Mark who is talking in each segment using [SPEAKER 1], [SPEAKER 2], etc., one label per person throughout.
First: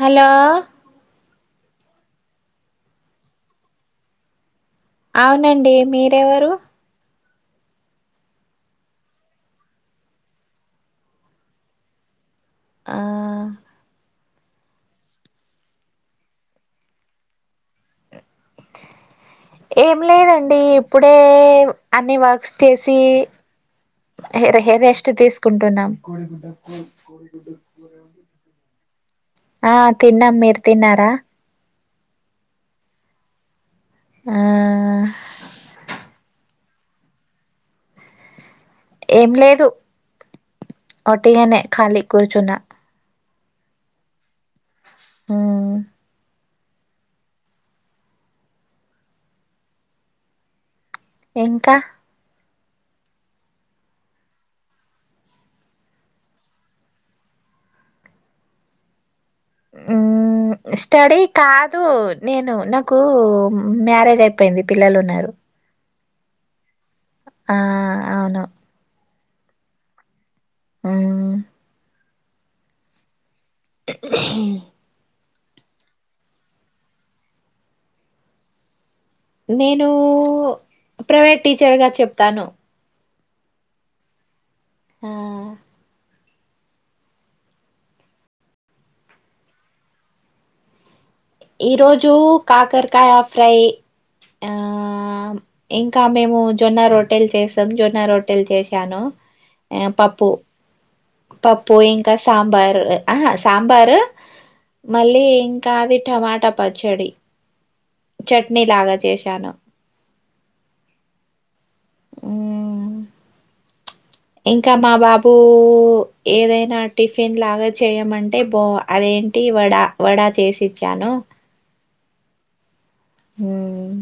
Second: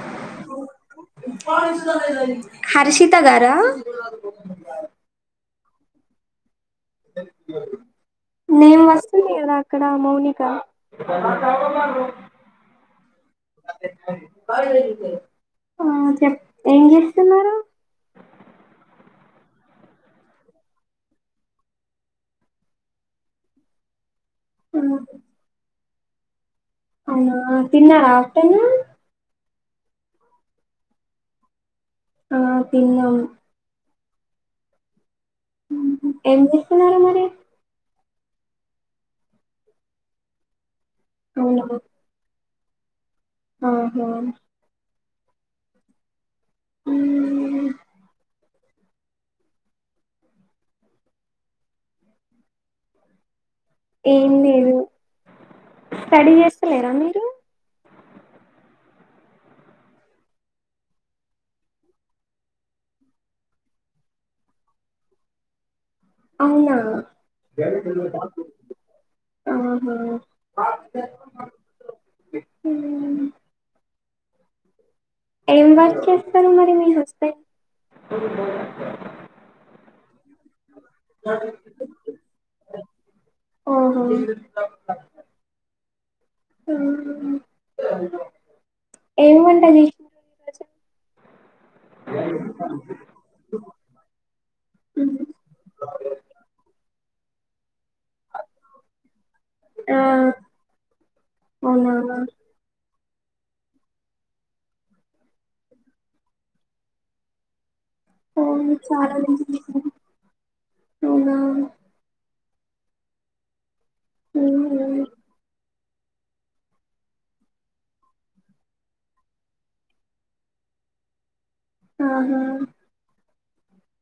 [SPEAKER 1] Hello.
[SPEAKER 2] Harshita గారా.
[SPEAKER 1] అవునండి మీరెవరు.
[SPEAKER 2] నేను వస్తుంది కదా అక్కడ మౌనిక.
[SPEAKER 1] ఆ
[SPEAKER 2] ఆ చెప్ ఏం చేస్తున్నారు.
[SPEAKER 1] ఏం లేదండి ఇప్పుడే అన్ని వర్క్స్ చేసి. హె రెస్ట్
[SPEAKER 2] ఆ,
[SPEAKER 1] హెరెస్ట్ తీసుకుంటున్నాం. కోడి గుడ్డ.
[SPEAKER 2] అవునా తిన్నారా ఆఫ్టర్ నూన్.
[SPEAKER 1] ఆ తిన్నాం మీరు తిన్నారా.
[SPEAKER 2] ఆ తిన్నం.
[SPEAKER 1] ఆహ్
[SPEAKER 2] ఊహూ ఏం చేస్తున్నారు మరి.
[SPEAKER 1] ఏం లేదు ఒట్టిగనే
[SPEAKER 2] అవునా
[SPEAKER 1] ఖాళీ కుర్చున్నా.
[SPEAKER 2] ఆహా
[SPEAKER 1] ఊ
[SPEAKER 2] హ [inaudible]
[SPEAKER 1] ఇంకా.
[SPEAKER 2] ఏం లేదు స్టడీ చేస్తలేరా మీరు.
[SPEAKER 1] ఊ.. స్టడీ కాదు నేను నాకు మ్యారేజ్ అయిపోయింది పిల్లలు ఉన్నారు.
[SPEAKER 2] అవునా.
[SPEAKER 1] ఆ అవును.
[SPEAKER 2] ఆహా..
[SPEAKER 1] ఆ
[SPEAKER 2] [inaudible]
[SPEAKER 1] [unintelligible]
[SPEAKER 2] ఏం వర్క్ చేస్తారు మరి మీ హస్బెండ్
[SPEAKER 1] నేను ప్రైవేట్ టీచర్గా చెప్తాను
[SPEAKER 2] ఓహో
[SPEAKER 1] ఆ
[SPEAKER 2] ఏమి వంట చేసినారు ఈ రోజు
[SPEAKER 1] ఈ రోజు కాకరకాయ ఫ్రై ఆ ఇంకా మేము జొన్న రొట్ ట్టెలు చేసం రొట్టెలు చేశాను
[SPEAKER 2] ఆ
[SPEAKER 1] పప్పు పప్పు ఇంకా
[SPEAKER 2] అవునా
[SPEAKER 1] సాంబార్ ఆహ సాంబారు మళ్ళీ ఇంకా అది టమాటా పచ్చడి
[SPEAKER 2] పో
[SPEAKER 1] చట్నీ లాగా
[SPEAKER 2] చాలానే
[SPEAKER 1] చేశాను
[SPEAKER 2] చేశారు అవునా
[SPEAKER 1] అ ఇంకా మా
[SPEAKER 2] ఉమ్
[SPEAKER 1] బాబు ఏదైనా టిఫిన్ లాగా చేయమంటే బా అదేంటి వడా వడా చేసిచ్చాను
[SPEAKER 2] ఆహా
[SPEAKER 1] హుమ్మ్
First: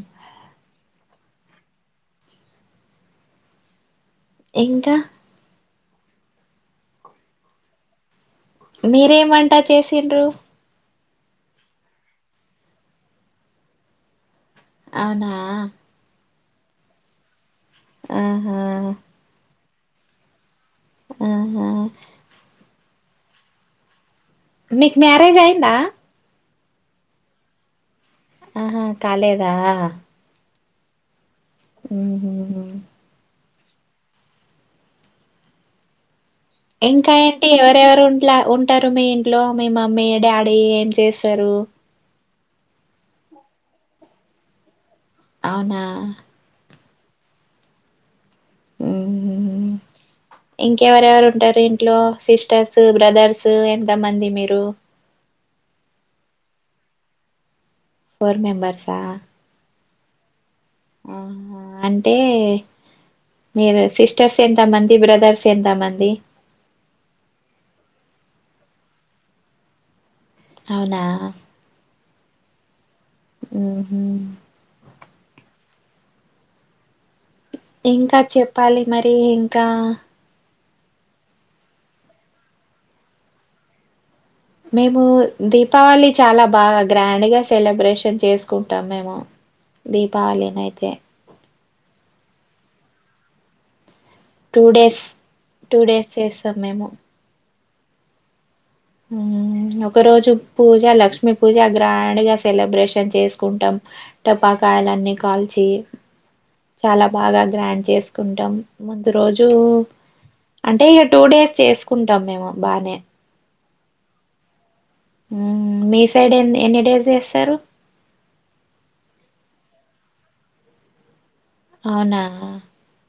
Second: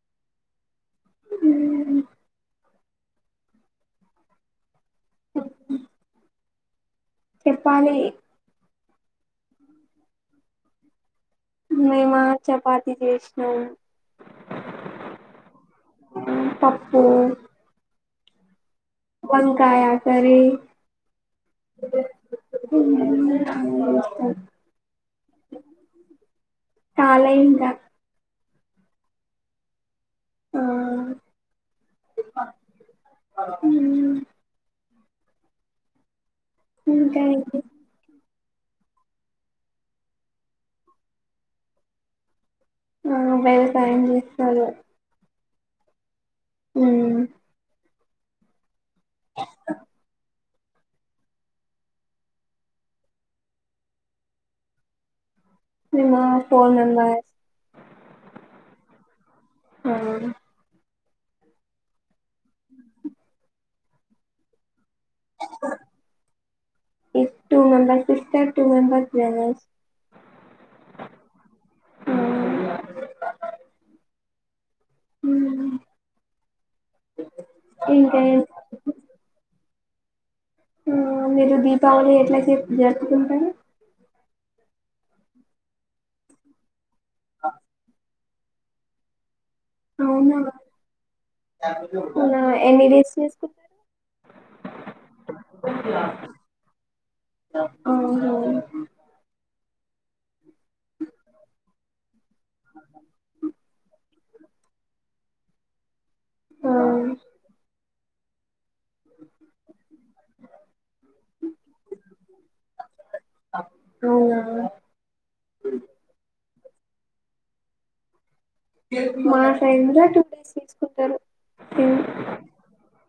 [SPEAKER 2] హ
[SPEAKER 1] ఇంకా
[SPEAKER 2] చెప్పాలి
[SPEAKER 1] మీరేం వంట చేసిండ్రు
[SPEAKER 2] మేమ చపాతి చేసినాము
[SPEAKER 1] అవునా
[SPEAKER 2] పప్పు
[SPEAKER 1] ఆహా
[SPEAKER 2] వంకాయ కర్రీ
[SPEAKER 1] ఆహా
[SPEAKER 2] [unintelligible] [unintelligible]
[SPEAKER 1] మీకు మ్యారేజ్ అయిందా
[SPEAKER 2] కాలే ఇంకా
[SPEAKER 1] ఆహా కాలేదా
[SPEAKER 2] ఆ
[SPEAKER 1] [inaudible]
[SPEAKER 2] ఊ ఊ
[SPEAKER 1] ఇంకా ఏంటి ఎవరెవరున్ ట్లా ఉంటారు మీ ఇంట్లో మీ మమ్మీ డాడీ ఏం చేస్తరు
[SPEAKER 2] ఆ వ్యవసాయం చేస్తారు
[SPEAKER 1] అవునా
[SPEAKER 2] ఊ
[SPEAKER 1] ఉహు ఇంకెవరెవరు ఉంటారు ఇంట్లో సిస్టర్స్ బ్రదర్స్ ఎంత మంది మీరు
[SPEAKER 2] మేమా ఫోర్ మెంబర్స్
[SPEAKER 1] ఫోర్ మెంబర్సా
[SPEAKER 2] అహ
[SPEAKER 1] ఆ అంటే మీరు సిస్టర్స్ ఎంతమంది బ్రదర్స్ ఎంత మంది
[SPEAKER 2] టు మెంబర్స్ వేలేస్
[SPEAKER 1] అవునా
[SPEAKER 2] ఆ
[SPEAKER 1] ఉహు
[SPEAKER 2] హు
[SPEAKER 1] ఇంకా చెప్పాలి మరి ఇంకా
[SPEAKER 2] మీరు దీపావళి ఎట్లా జరుపుకుంటారు
[SPEAKER 1] మేము దీపావళి చాలా బాగా గ్రాండ్గాసేలబ్రేషన్ చేసు కుంటాం మేము
[SPEAKER 2] అవునా
[SPEAKER 1] దీపావళి న అయితే
[SPEAKER 2] ఎన్ని డేస్ చేసుకుంటారు
[SPEAKER 1] టూ డేస్ టూ డేస్ చేస్తాం మేము
[SPEAKER 2] అ
[SPEAKER 1] ఉ ఒక రోజు పూజ లక్ష్మీ పూజ గ్రాండ్గా సెలబ్రేషన్ చేసుకుంటాం టపాకాయలన్నీ కాల్చి
[SPEAKER 2] ఆ
[SPEAKER 1] చాలా బాగా గ్రాండ్ చేస్ కుంటాం ముందు రోజు అంటే ఇక టూ డేస్ చేసుకుంటాం మేము బానే
[SPEAKER 2] అవున
[SPEAKER 1] ఉమ్ మీసైడ్ ఏంది ఎన్ని డేస్ చేస్తారు
[SPEAKER 2] మా ఫ్రెండు టూ డేస్ చేసుకుంటారు
[SPEAKER 1] అవునా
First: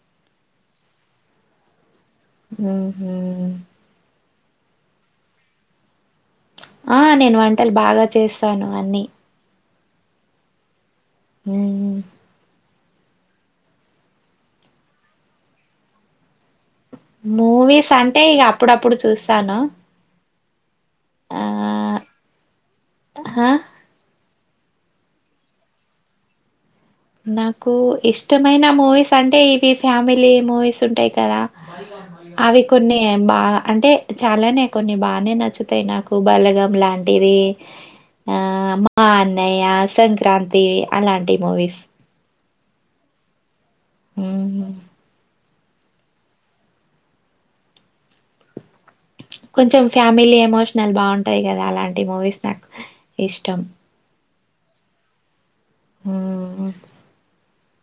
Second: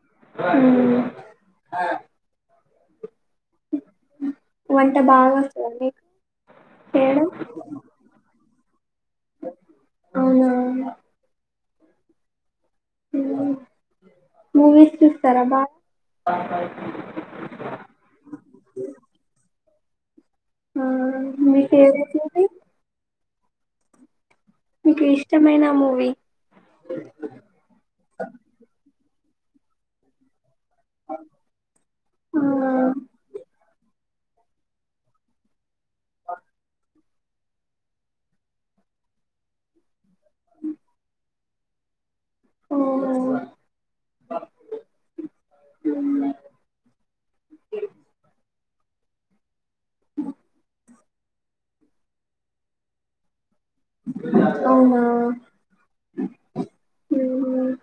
[SPEAKER 2] ఊ
[SPEAKER 1] ఊహూ
[SPEAKER 2] వంట బాగా వస్తుంది
[SPEAKER 1] తను అన్నీ
[SPEAKER 2] అవునా
[SPEAKER 1] హ్మ్.
[SPEAKER 2] మూవీస్ చూస్తారా బా
[SPEAKER 1] మూవీస్ అంటే ఇక అప్పుడప్పుడు చూస్తాను
[SPEAKER 2] ఆ
[SPEAKER 1] ఆ
[SPEAKER 2] మీకు ఏవతుంది
[SPEAKER 1] హా
[SPEAKER 2] మీకు ఇష్టమైన మూవీ
[SPEAKER 1] సండే ఇవి ఫ్యామిలీ ఏమో ంటాయి కదా
[SPEAKER 2] ఆ
[SPEAKER 1] అవి కొన్ని బాగా అంటే చాలానే కొన్ని బాగానే నచ్చుతాయి నాకు బలగం లాంటిది ఆ మా అన్నయ్య సంక్రాంతి అలాంటి మూవీస్
[SPEAKER 2] ఓఓ
[SPEAKER 1] హ
[SPEAKER 2] అ
[SPEAKER 1] కొంచెం ఫ్యామిలీ ఎమోషనల్ బాగుంటుంది ఉంటాయి కదా అలాంటి మూవీస్ నాకు ఇష్టం
[SPEAKER 2] అవునా
[SPEAKER 1] ఆ
[SPEAKER 2] ఉమ్,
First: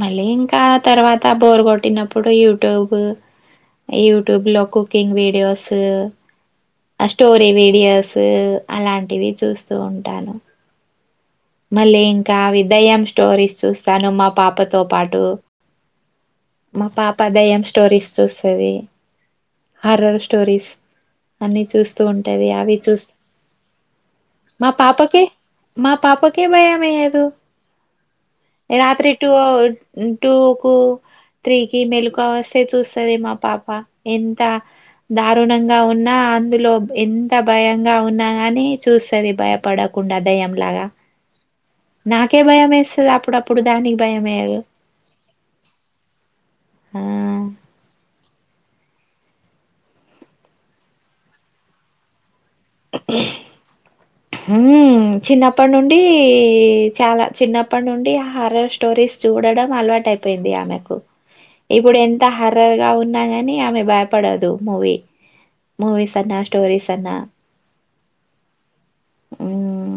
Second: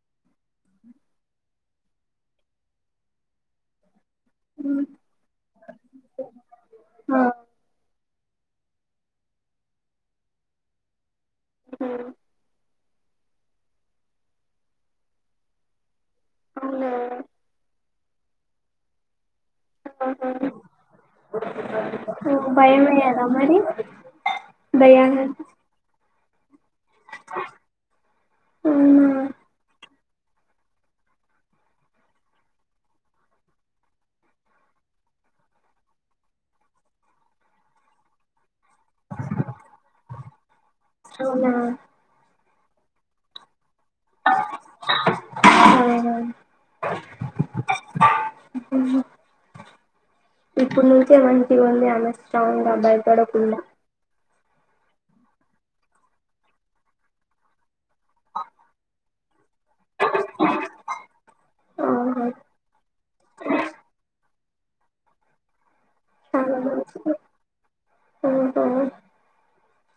[SPEAKER 1] మళ్ళీ ఇంకా తర్వాత బోర్ కొట్టినప్పుడు యూట్యూబ్ యూట్యూబ్ లో కుకింగ్ వీడియోస్
[SPEAKER 2] ఆ,
[SPEAKER 1] స్టోర వీడియోస్ అలాంటివి చూస్తూ ఉంటాను మళ్ళీ ఇంకా విదయం స్టోరీస్ చూస్తాను మా పాపతో పాటు మా
[SPEAKER 2] అవునా
[SPEAKER 1] పాప దయ్యం స్టోరీస్ చూస్తుది హర్రర్ స్టోరీస్ అన్ని చూస్తూ ఉంటాది అవి
[SPEAKER 2] భయమే
[SPEAKER 1] చూస్త
[SPEAKER 2] కదా మరి
[SPEAKER 1] మా పాపకే
[SPEAKER 2] భయాన్ని
[SPEAKER 1] మా తాప తమయా రాత్రి టటు టూకు త్రీకి మెలుక వస్తే చూస్తుంది మా పాప ఎంత దారుణంగా ఉన్నా అందులో ఎంత భయంగా ఉన్నా కాని చూస్తుది భయపడకుండా దయంలాగా
[SPEAKER 2] అనా
[SPEAKER 1] ఒకే భయం వేస్తే అప్పుడుప్పుడు దానికి భయమేయదు
[SPEAKER 2] అవునా
[SPEAKER 1] ఆ
[SPEAKER 2] ఇప్పుడు నుంచి ఏ మనకి ఉంది అమె స్ట్రాంగ్గా భయపడకుండా
[SPEAKER 1] ఊమ్ చిన్నప్పటి నుండి చాలా చిన్నప్పటి నుండి ఆ హారర్ స్టోరీస్ చూడడం అలవాటు అయిపోయింది ఆమెకు ఇప్పుడు ఎంత
[SPEAKER 2] ఆహా
[SPEAKER 1] హార్రర్ గా ఉన్నాగాని ఆమె భయపడదు మూవీ మూవీస్ అన్నా స్టోరీస్ అన్నా
[SPEAKER 2] అహా
[SPEAKER 1] ఊమ్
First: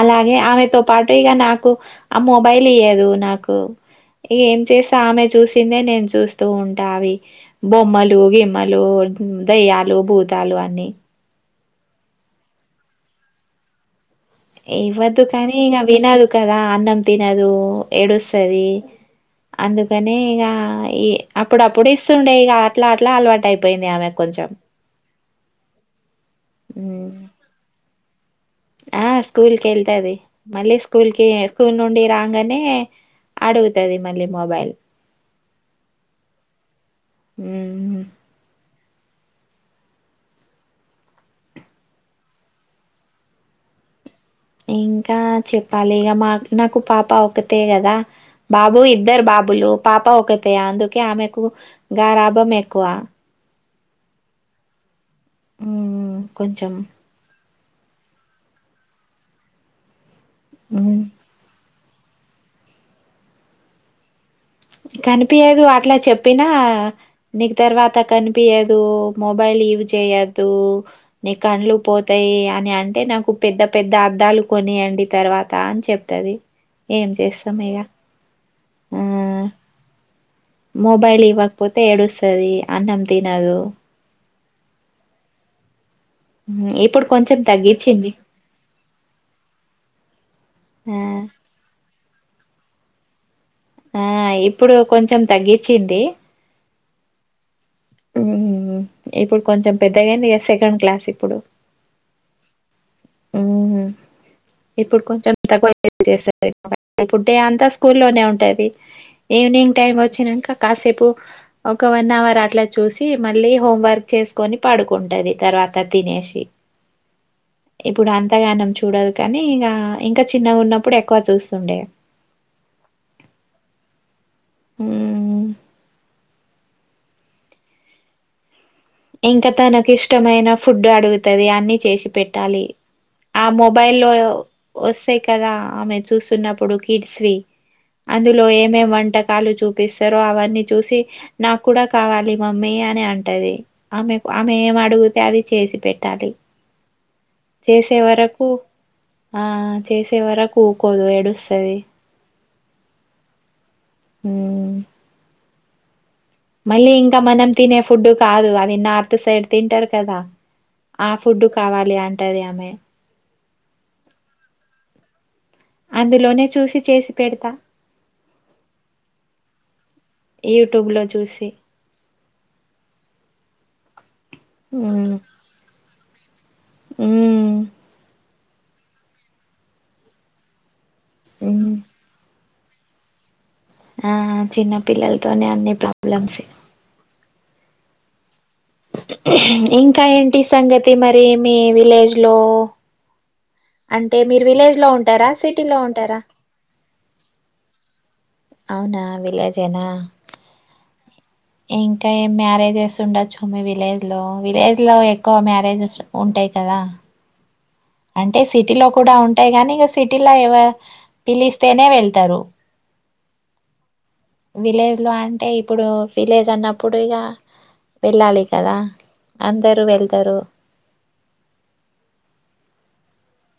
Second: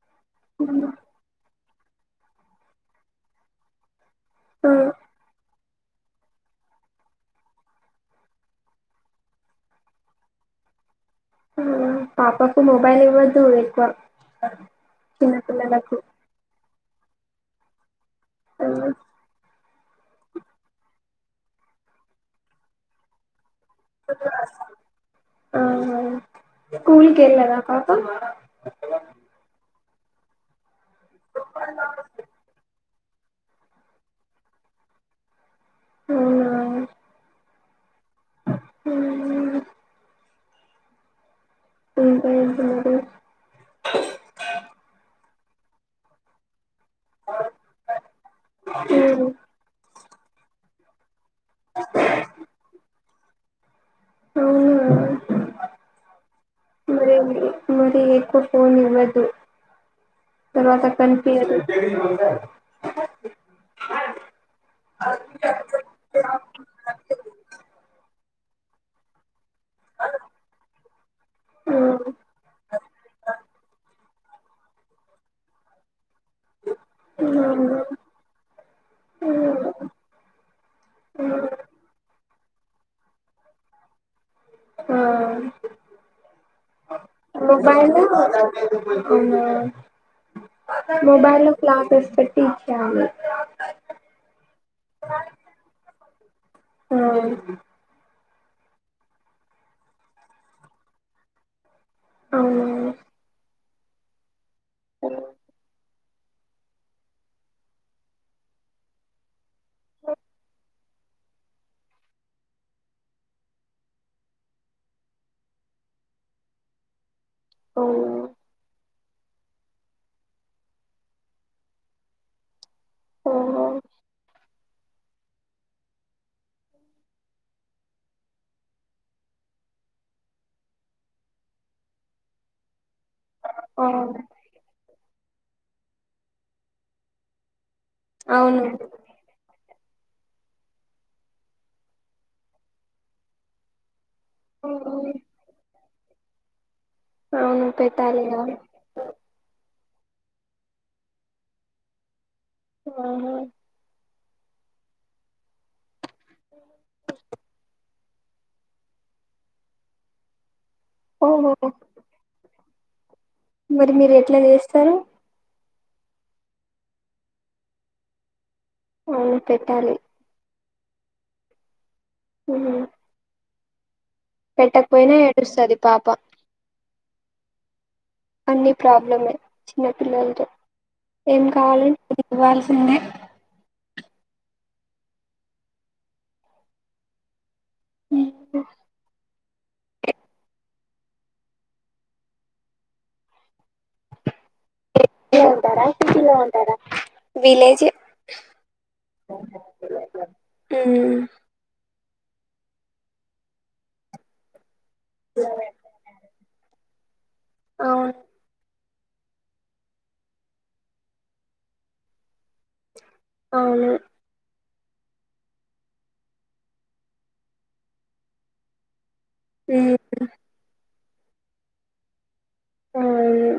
[SPEAKER 1] అలాగే ఆమెతో పాటు ఇగ నా కు ఆ మొబైల్ ఇయ్యదు నాకు ఏం
[SPEAKER 2] ఆ
[SPEAKER 1] చేస్త ఆమె చూస్ సిందే నేను చూస్తూ ఉంటా అవి బొమ్మలు గిమ్మలు దయ్యాలు భూతాలు అన్నీ
[SPEAKER 2] మ్ పాపకు మొబైల్ ఇవ్వొద్దు ఎక్కువ
[SPEAKER 1] ఇవ్వొద్దు కానీ ఇగ
[SPEAKER 2] చిన్నపిల్లలకు
[SPEAKER 1] వినదు కదా అన్నం తినదు ఏడుస్తది
[SPEAKER 2] ఆ
[SPEAKER 1] అందుకని ఇక ఈ అప్పుడప్పుడు ఇస్తుంట ఇక అట్లా అట్లా అలవాటై పోయింది ఆమె కొంచెం
[SPEAKER 2] అహా స్కూల్
[SPEAKER 1] మ్మ్
[SPEAKER 2] కి వెళ్ళదా పా ప
[SPEAKER 1] ఆ స్కూల్ కి వెళ్తది మళ్ళీ స్కూల్ కి స్కూల్ నుండి రాంగానే అడుగుతది మళ్ళీ మొబైల్
[SPEAKER 2] అవునా
[SPEAKER 1] ఉమ్
[SPEAKER 2] మ్ ఉహు హుహు
[SPEAKER 1] ఇంకా చెప్పాలి ఇగ మా నాకు పాప ఒకతే కదా బాబు ఇద్దరు
[SPEAKER 2] ఉమ్,
[SPEAKER 1] బాబులు పాప ఒకతే అందుకే ఆమె కు గారాభం ఎక్కువ
[SPEAKER 2] అవునా
[SPEAKER 1] ఊ కొంచం
[SPEAKER 2] మరి మరి ఎక్కువ ఫోన్ ఇవ్వొద్దు తర్వాత
[SPEAKER 1] మ్మ్
[SPEAKER 2] కనిపియదు
[SPEAKER 1] కనిపియ్యదు అట్లా చెప్పినా నీకు తర్వాత కని పియ్యదు మొ బైల్ ఇవి చెయ్యద్దు నీ కండ్లు పోతాయి అని అంటే నాకు పెద్ద పెద్ద అద్ ద్దాలు కొనియ్యండి తర్వాత అని చెప్ తది ఏం చేస్తాం ఇగ
[SPEAKER 2] ఆ
[SPEAKER 1] మొబైల్ ఇవపోతే ఎడుస్ తది అన్నం తినదు
[SPEAKER 2] ఆ
[SPEAKER 1] ఉమ్, ఇప్పుడు కొంచెం
[SPEAKER 2] మబల్
[SPEAKER 1] తగ్గించింది
[SPEAKER 2] అవునా
[SPEAKER 1] ఆ
[SPEAKER 2] మొబైల్ లో క్లాసెస్ పె ఫ్యామిలీ
[SPEAKER 1] ఆ ఇప్పుడు కొంచెం తగ్గించింది
[SPEAKER 2] ఆ
[SPEAKER 1] ఉమ్ ఇప్పుడు కొంచెం పెద్దగాడి ఇ సెకండ్ క్లాస్ ఇప్పుడు
[SPEAKER 2] అవునా
[SPEAKER 1] ఉహుం ఇప్పుడు కొంచెం [unintelligible] ప్పు డే అంతా స్కూల్లోనే ఉంటాది ఈవినింగ్ టైం వచ్చినాంక కాసేపు ఇప్పు ఒక వన్ అవర్ అట్లా చూసి మళ్ళీ హోం వర్క్ చేసుకొని పడుకుంటుది తర్వాత తినేసి ఇప్పుడు
[SPEAKER 2] అవును
[SPEAKER 1] అంతగనం చూడదు కానీ ఇం ఇంకా చిన్నగా ఉన్నప్పుడు ఎక్కువ చూస్తుండే
[SPEAKER 2] ఆ
[SPEAKER 1] హ్మ్ ఇంకా తనకు ఇష్టమైన ఫుడ్ అడుగుతుది అన్ని చేసి పెట్టాలి ఆ మొబైల్ లో వాస్ అంతే కదా ఆమె చూస్తున్నప్పుడు కిడ్స్వి అందులో
[SPEAKER 2] అవును
[SPEAKER 1] ఏమేం వంటకాలు చూ పిస్తార అవన్నీ చూసి నాకు కూడా కావాలి మమ్మీ అని అంటది ఆమె ఆమె ఏం అడిగితే అది చేసి పెట్ తాది
[SPEAKER 2] అవును
[SPEAKER 1] చేసే
[SPEAKER 2] పెట్టాలిగా
[SPEAKER 1] వరకు ఆ చేసే వరకు ఊకోదు ఏడుస్తది
[SPEAKER 2] ఆహా
[SPEAKER 1] హ్మ్ మళ్ళీ ఇంకా మనం తినే ఫుడ్డు కాదు అది నార్త్ సైడ్ తింటారు కదా ఆ ఫుడ్డు
[SPEAKER 2] ఓహో
[SPEAKER 1] కావాలి అంటది ఆమె
[SPEAKER 2] మరి మీరు ఎట్లా చేస్తరు
[SPEAKER 1] అందులోనే చూసి చేసి పెడతా
[SPEAKER 2] అవును పెట్టాలి
[SPEAKER 1] యూట్యూబ్లో చూసి
[SPEAKER 2] హ్మ్ పెట్టకపోయినా ఏడుస్తుంది పాప
[SPEAKER 1] హ్మ్
[SPEAKER 2] అన్ని ప్రాబ్లమే చిన్న పిల్లలతో ఏం
[SPEAKER 1] మ్మ్
[SPEAKER 2] కావాలి ఇవ్వాల్సిందే
[SPEAKER 1] ఆహా చిన్న పిల్లలతోనే అన్ని ప్రాబ్లమ్స్
[SPEAKER 2] హ్మ్
[SPEAKER 1] ఇంకా ఏంటి సంగతి మరి మీ విలేజ్ లో అంటే మీరు విలేజ్ లో ఉంటారా సిటీ లో ఉంటారా
[SPEAKER 2] విలేజ్ యే
[SPEAKER 1] అవునా విలేజేనా ఇంకా మ్యారేజెస్ ఉండొచ్చు మీ విలేజ్ లో విలేజ్ లో ఎక్కువ మ్యారేజెస్ ఉంటాయి కదా
[SPEAKER 2] అవును
[SPEAKER 1] అంటే సిటీ లో కూడా ఉంటాయి కానీ, ఇక సిటీలో ఎవ పిలిస్తేనే వెళ్తారు.
[SPEAKER 2] అవును
[SPEAKER 1] విలేజ్ లో అంటే ఇప్పుడు విలేజ్ అన్నప్పుడిగా వెళ్ళాలి కదా అందరూ వెళ్తరు
[SPEAKER 2] అవును